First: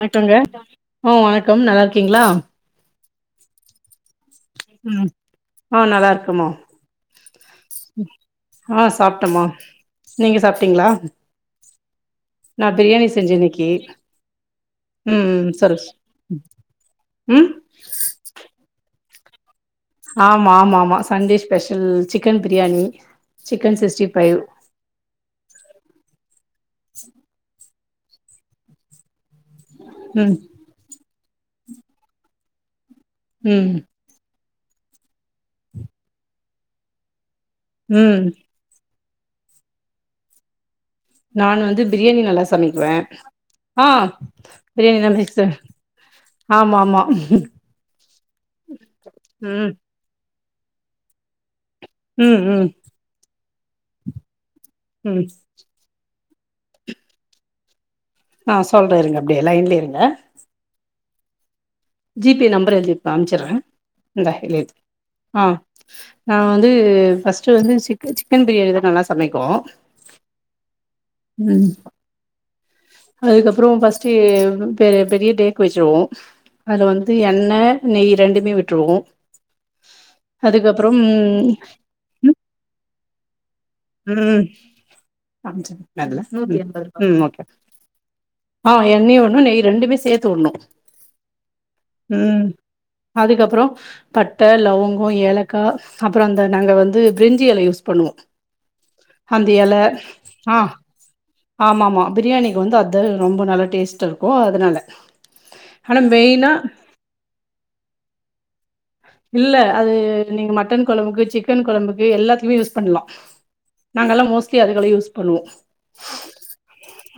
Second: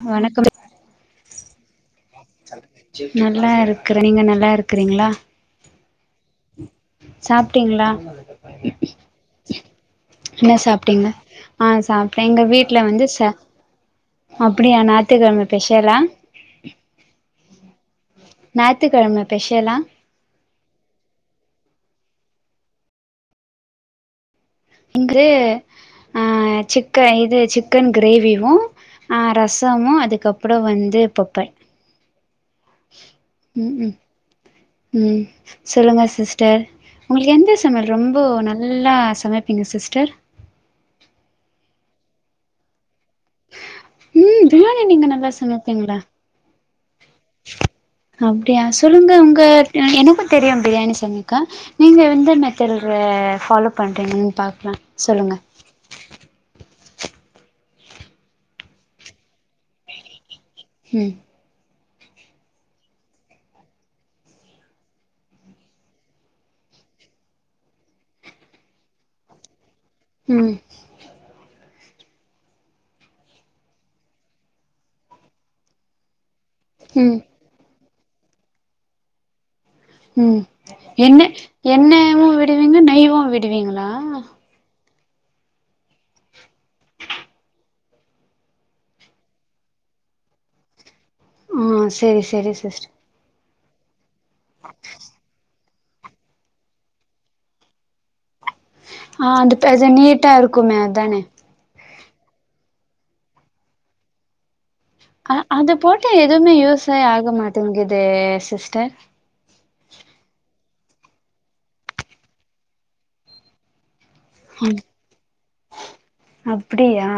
வணக்கோங்கா வணக்கம் அ வணக்கம் நல்லா இருக்கீங்களா நல்லா இருக்குறே நீங்க நல்லா இருக்கிறீங்களா ம் ஆ நல்லா இருக்கேமோ சாப்ட்டீங்களா ஆ சாப்ட்டமா நீங்க என்ன சாப்ட்டீங்களா சாப்ட்டீங்க ஆ சாப்ட்டே எங்க நா வீட்ல வந்து பிரியாணி ச செஞ்சே இன்னக்கி அப்டியா ம் ஞாயித்துக்கிழம ம் சொல்லு ஸ் பெஷலா ம் ஞாயித்துக்கெழமா ஸ்பெஷலா ஆமா ஆமா ஆமா Sunday special chicken biryani chicken sixty five இங்கு அ சிக்க இது சிக்கன் கிரேவிவோ ரஸ் ஸமு ம் அதுக்கப்பறோ வந்து பப்பட் ம் ம் ம் சொல்லுங்க சிஸ்டர் உங்குளுக்கு எந்த நம்மோ ரொம்போ ம் நல்லா சமைப்பீங்க சிஸ்டர் நானு வந்து பிரியாணி நல்லா சமைக்குவ ஆ ம் பிரியாணி நீங்க பிரியாணிதா நல்லா சிஸ்டர் சமைப்பீங்களா ஆமா ஆமா அப்டியா சொல்லுங்க உங்க ம் என்ன தெரியு பிரியாணி சமைக்க நீங்க எந்த ம் ம் மெத்தடல ஃபாலோ பண்றீங்கன்னு பாக்கலா ம் சொல்லுங்க ஆ சொல்றேயிருங்க அப்டியே லைன்லயே இருங்க ம் ஜிபே நம்பர் எழுதி இப்ப அனுபிச்சரே இந்தா இதுல எழுது ஆ நா வந்து ஃபிரஸ்ட் வந்து சிக் சிக்கன் பிரியாணி தான் நல்லா சமைக்கு ம் ம் அதுக்கப்புறோ ஃபிரஸ்ட்டே பெ பெரிய டேக் வச்சிருவோம் அது வந்து ம் எண்ணெ நெய் இரண்டுமே விட்டுருவோ ம் எண்ணெ எண்ணெவு விடுவீங்க நெய்வு விடுவீங்களா ம் ம் ஓகே ஆ எண்ணெய்யு உடனு நெய் ரெண்டுமே சேத்து உடனு ம் செரி செரி சிஸ்டர் அதுக்கப்புறோ பட்ட லவுங்கோ ஏலக்கா அப்புறோ அந்த நாங்க வந்து பிரெஞ்சி எலைய யூஸ் பண்ணுவோம் ஆ அந்த பெர்சா நீட்டா இருக்குமே அதானே ஆமா ஆமாம் பிரியாணிக்கு வந்து அத்து ரொம்ப நல்லா டேஸ்ட் இருக்கு அதனால அ அத ஆனா போட்டா மெயினா எதுவுமே யூஸே ஆக மாட்டேங்குதே சிஸ்டர் இல்ல அது நீங்க மட்டன் குழம்புக்கு சிக்கன் குழம்புக்கு எல்லாத்துமே யூஸ் பண்ணலாம் நாங்க எல்லா மோஸ்ட்லி ம் அதுக்கலா யூஸ் பண்ணுவோம் அப்டியா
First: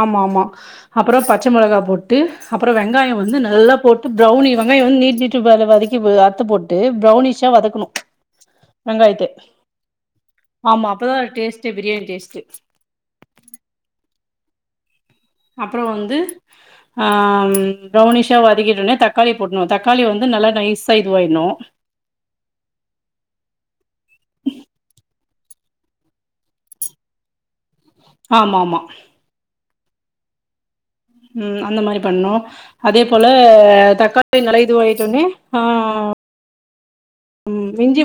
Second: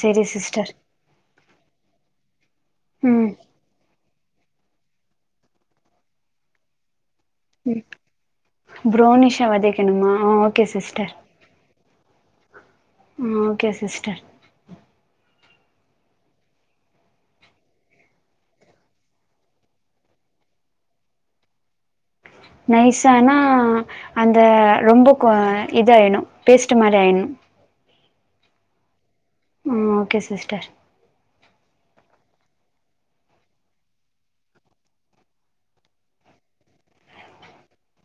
ஆமா ஆமா சிஸ்டர் அப்புறோ பச்ச மிளகா போட்டு அப்புறோ வெங்காயம் ம் வந்து நல்லா போட் ட்டு பிரௌனி வெங்காய வந்து நீட் நீட் பா ல வதக்கி அறுத்து போட்டு ட்டு ப்ரௌனிஸ்ஸா ம் வதக்கனு வெங்காயத்த ப்ரௌனிஷா வதக்கணுமா ஆ ஓகே ஆமா சிஸ்டர் அப்பதா டேஸ் ட்டு பிரியாணி டேஸ்ட்டு ம் ஓகே சிஸ்டர் அப்புறோ வந்து ஆ பிரரௌனிஷா வதக்கிட்டுனே தக்காளி போடணு தக்காளி வந்து நல்லா நைஸா இதுவாயிடணு நைஸனா அந்த ரொம்ப கொ இத ஆயிடனும் பேஸ்ட்டு மாதிரி ஆயிடனு ஆமா ஆமா ம் ஓகே சிஸ்டர் ம் அந்த மாரி பண்ணும் அதே போல தக்காளி நல்லா இதுவாய்ட்டுடனே ஆ ம் இஞ்சி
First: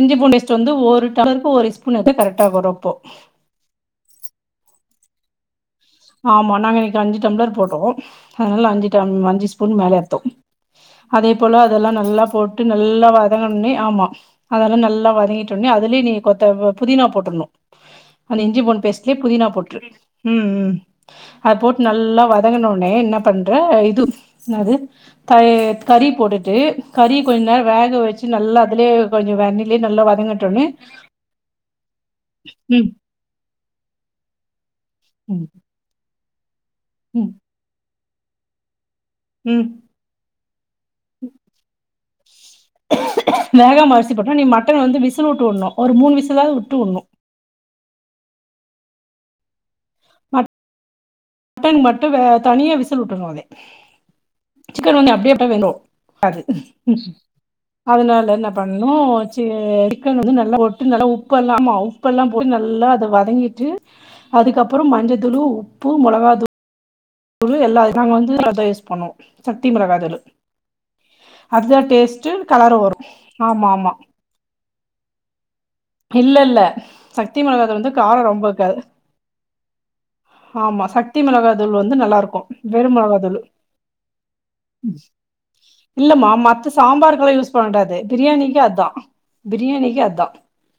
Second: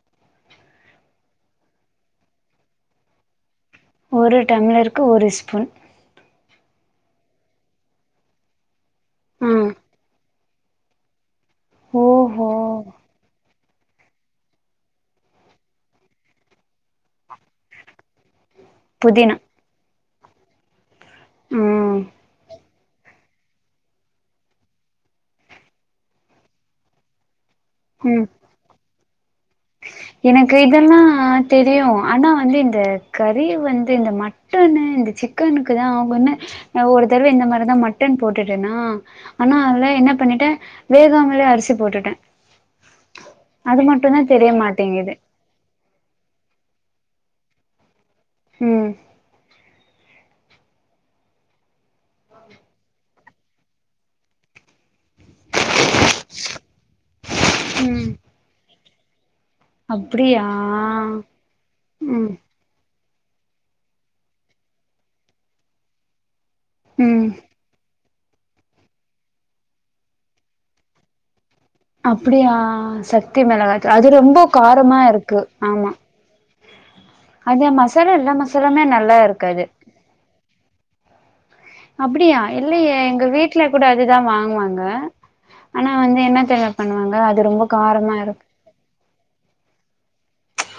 இஞ்சி பூண்டு பேஸ்ட் வந்து ஒரு டம்ளர்க்கு ஒரு ஸ்பூன் எடுத்தா கரெக்டா வரும் அப்போ ஒரு டம்ளருக்கு ஒரு ஸ்பூன் ஆமா நாங்க இன்னைக்கு அஞ்சு டம்ளர் போடுவோம் அதனால அஞ்சு டம் அஞ்சு ஆ ஸ்பூன் மேலே ஏடுத்தோம் அதே போல அதெல்லா நல்லா ஓஹோ போட்டு நல்லா வதங்கன்னே ஆமா அதெல்லா நல்லா வதங்கிட்டு உடனே அதுலயே நீ கொத்த புதினா போட்டுடணும் அந்த இஞ்சி பூண்டு பேஸ்ட்லயே புதினா போட்ரு ம் ம் அத போட்டு ம் நல்லா வதங்கண உட னே என்ன பண்ற இது என்னது த கறி போட்டுட்டு கறி கொஞ்ச நேரம் வேக ம் வச்சு நல்லா அதுலயே கொஞ்ச வணக் எனக்கு இதெல்லா தெரியு ஆனா வந்து இந்த ம் கறி வந்து இந்த மட்டன்னு இந்த ம் சிக்கனுக்கு தா அவங்கன்னு ஒரு தடவ ம் இந்த மாரி அதா மட்டன் போட்டுட்டேன்னா ஆனா ம் அதுல என்ன பண்ணிட்டே வேகாமலயே அரிசி போட்டுட்டே அது வேகாம அரிசி மட்டு்தா போட்டா நீ மட்டன வந்து விசில்வுட்டு உட்ணு ஒரு மூணு விசிலாவுது உட்டு உட்ணு ம் மட்டன் மட்டு வே தனியா விசில் உட்டுணு அத சிக்கன் வந்து அப்டியே உட்டா வெந்ரு அது ம் அதனால இன்ன பண்ணோ டு சிக்கன் வந்து அப்டியா நல்லா ஒட்டு நல்லா உப்பல்லா ஆமா உப்பல்லா ம் போட்டு நல் நல்ல அத வதங்கிட்டு அதுகப்றோ மஞ்சத்தூளு உப்பு மொளகாதூ ம் தூளு எல்லா நாங்க வந்து அத்தா யூஸ் பண்ணுவோ சக்தி மிளகதூளு அத அப்டியா சக்தி மிளகாய்த்தூள் அது ரொம்போ காரமா இருக்கு ஆமா இல்ல இல்ல சக்தி அது மொளகாதூள் வந்து மசாலா காரோ எல்லா ரொம்ப இக்காது மசாலாமே நல்லா இருக்கு அது ஆமா சத்தி மிளகாதூள் வந்து நல்லாருக்கு அப்டியா வெரு இல்லையே எங்க மிளகாதூளு வீட்ல கூட அதுதா வாங்குவாங்க ஆனா வந்து இல்லமா என்ன மத்த தெரிமா பண்ணுவாங்க சாம்பார்கல்லா அது யூஸ் ரொம்ப பண்டாது காரமா இருக்கு பிரியாணிக்கு அத்தா பிரியாணிக்கு அத்தா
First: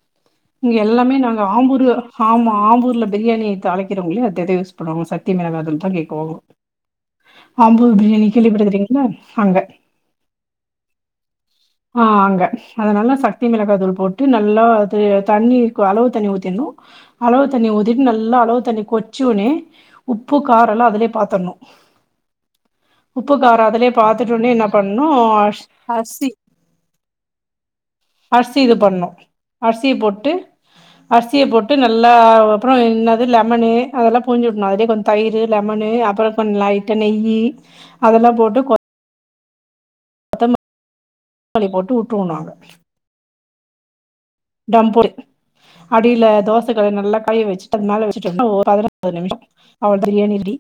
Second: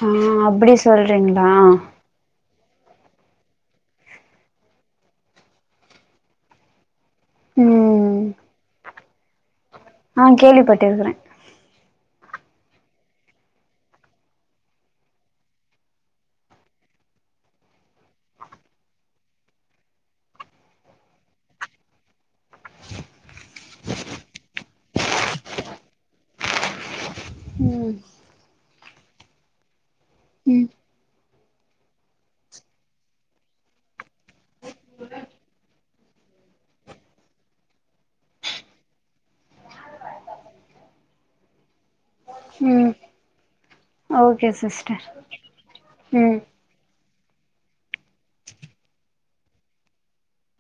ஆ அப்டி சொல்றீங்களா ஆம்பூர் ஆமா ஆம்பூர்ல பிரியாணி தாளிக்கறோங்ளே அதது யூஸ் பண்ணுவாங்க சத்தி மிளகாதூள்தா கேக்குவாங்க ஆம்பூர் ம் பிரியாணி கேள்விபட்றீங்களா அங்க ஆ கேள்விபட்டிருக்கற ஆ அங்க அதனால சத்தி மிளகாதூள் போட்டு நல்லா அது தண்ணிக்கு அளவு தண்ணி ஊத்திணு அளவு தண்ணி உதிட்டு நல்லா அளவு தண்ணி கொச்சுண்ணே உப்பு காரல்லா அதுலே பாத்தரனு உப்புக்காரோ அதுலே பாத்துட்டோனே என்ன பண்ணோ அர் அர்சி ம் அர்சி இது பண்ணு அர்சிய போட்டு ம் அரிசிய போட்டு நல்லா அப்றோ என்னது லெமனு அதெல்லா புள்ஞ்சிவுட்ணு அதே கொஞ் தயிரு லெமனு அப்பறோ பண்லா லைட்டா நெய்யி அதலா போட்டு கொ கொத்தம க்காளி போட்டு உட்ருவோனாங்க ஓ டம் போடு அடில தோச சகல் நல்லா கழிவெச்சிட்டு அது மேல வெச்சுட்டோம்னா ஒரு பத [unintelligible] போது நிம்ஷோ அவள்தா பிரியாணி ரெடி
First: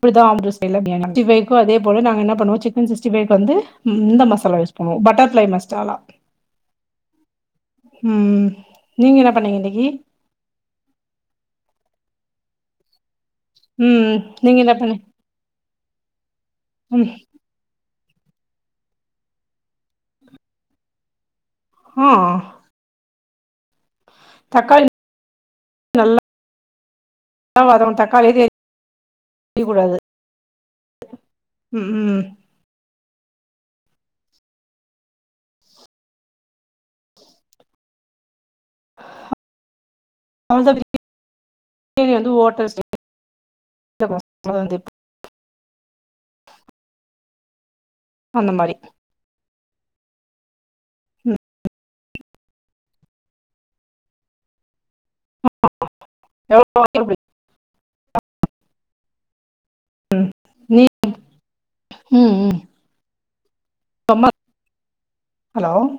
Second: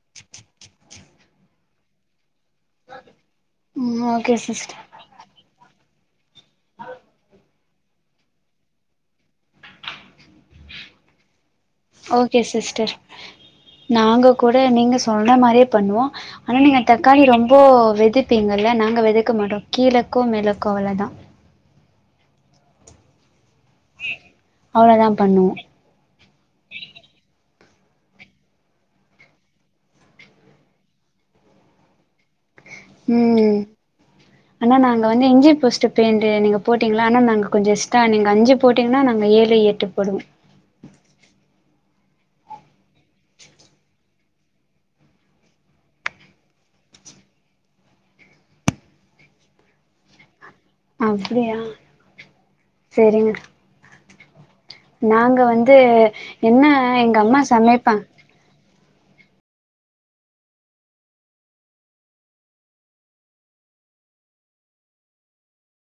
இப்டிதா ஆம்பூர் ஸ்டைல்ல பிரியாணி அட்டிபைக்கு அதே போல நாங்க என்ன பண்ணுவோ சிக்கன் சிக்ஸ்டி ஃபைவுக்கு வந்து ம் இந்த ஓகே மசாலா யூஸ் சிஸ்டர் பண்ணுவோ பட்டர் ஃப்ளை மசாலா ம் நீங்க என்ன பண்ணீங்க இன்னிக்கி ஓகே சிஸ்டர் ம் நாங்க கூட என்ன நீங்க பண்ணி சொன்ன மாரியே பண்ணுவோ ஆனா நீங்க ம் தக்காளி ரொம்போ வெதுகிங்கல்ல நாங்க வெதுக்க மாட்டோ கீழக்கோ மேலக்கோ அவளதா ஹா தக்காளி அவளதா பண்ணுவோ நல்லா நல்லா வதங்னோ தக்காளி இத செய்யக்கூடாது ம் ம் ம் ஆனா நாங்க வந்து இஞ்சி போஸ்ட்டு பேண்டு நீங்க போட்டீங்களா ஆனா நாங்க கொஞ்சோ இஷ்ட நீங்க அஞ்சு போட்டிங்கன்னா நாங் ஏழு எட்டு போடுவோ [unintelligible] வந்து ஓட்டல் ஸ்டே [unintelligible] ஒம்பதாந்தேதி அந்த மாரி ம் அப்டியா செரிங்க நாங்க வந்து என்ன எவ்ளோ எங்கம்மா சமைப்பாங் ம் நீ ம் ம் ஹலோ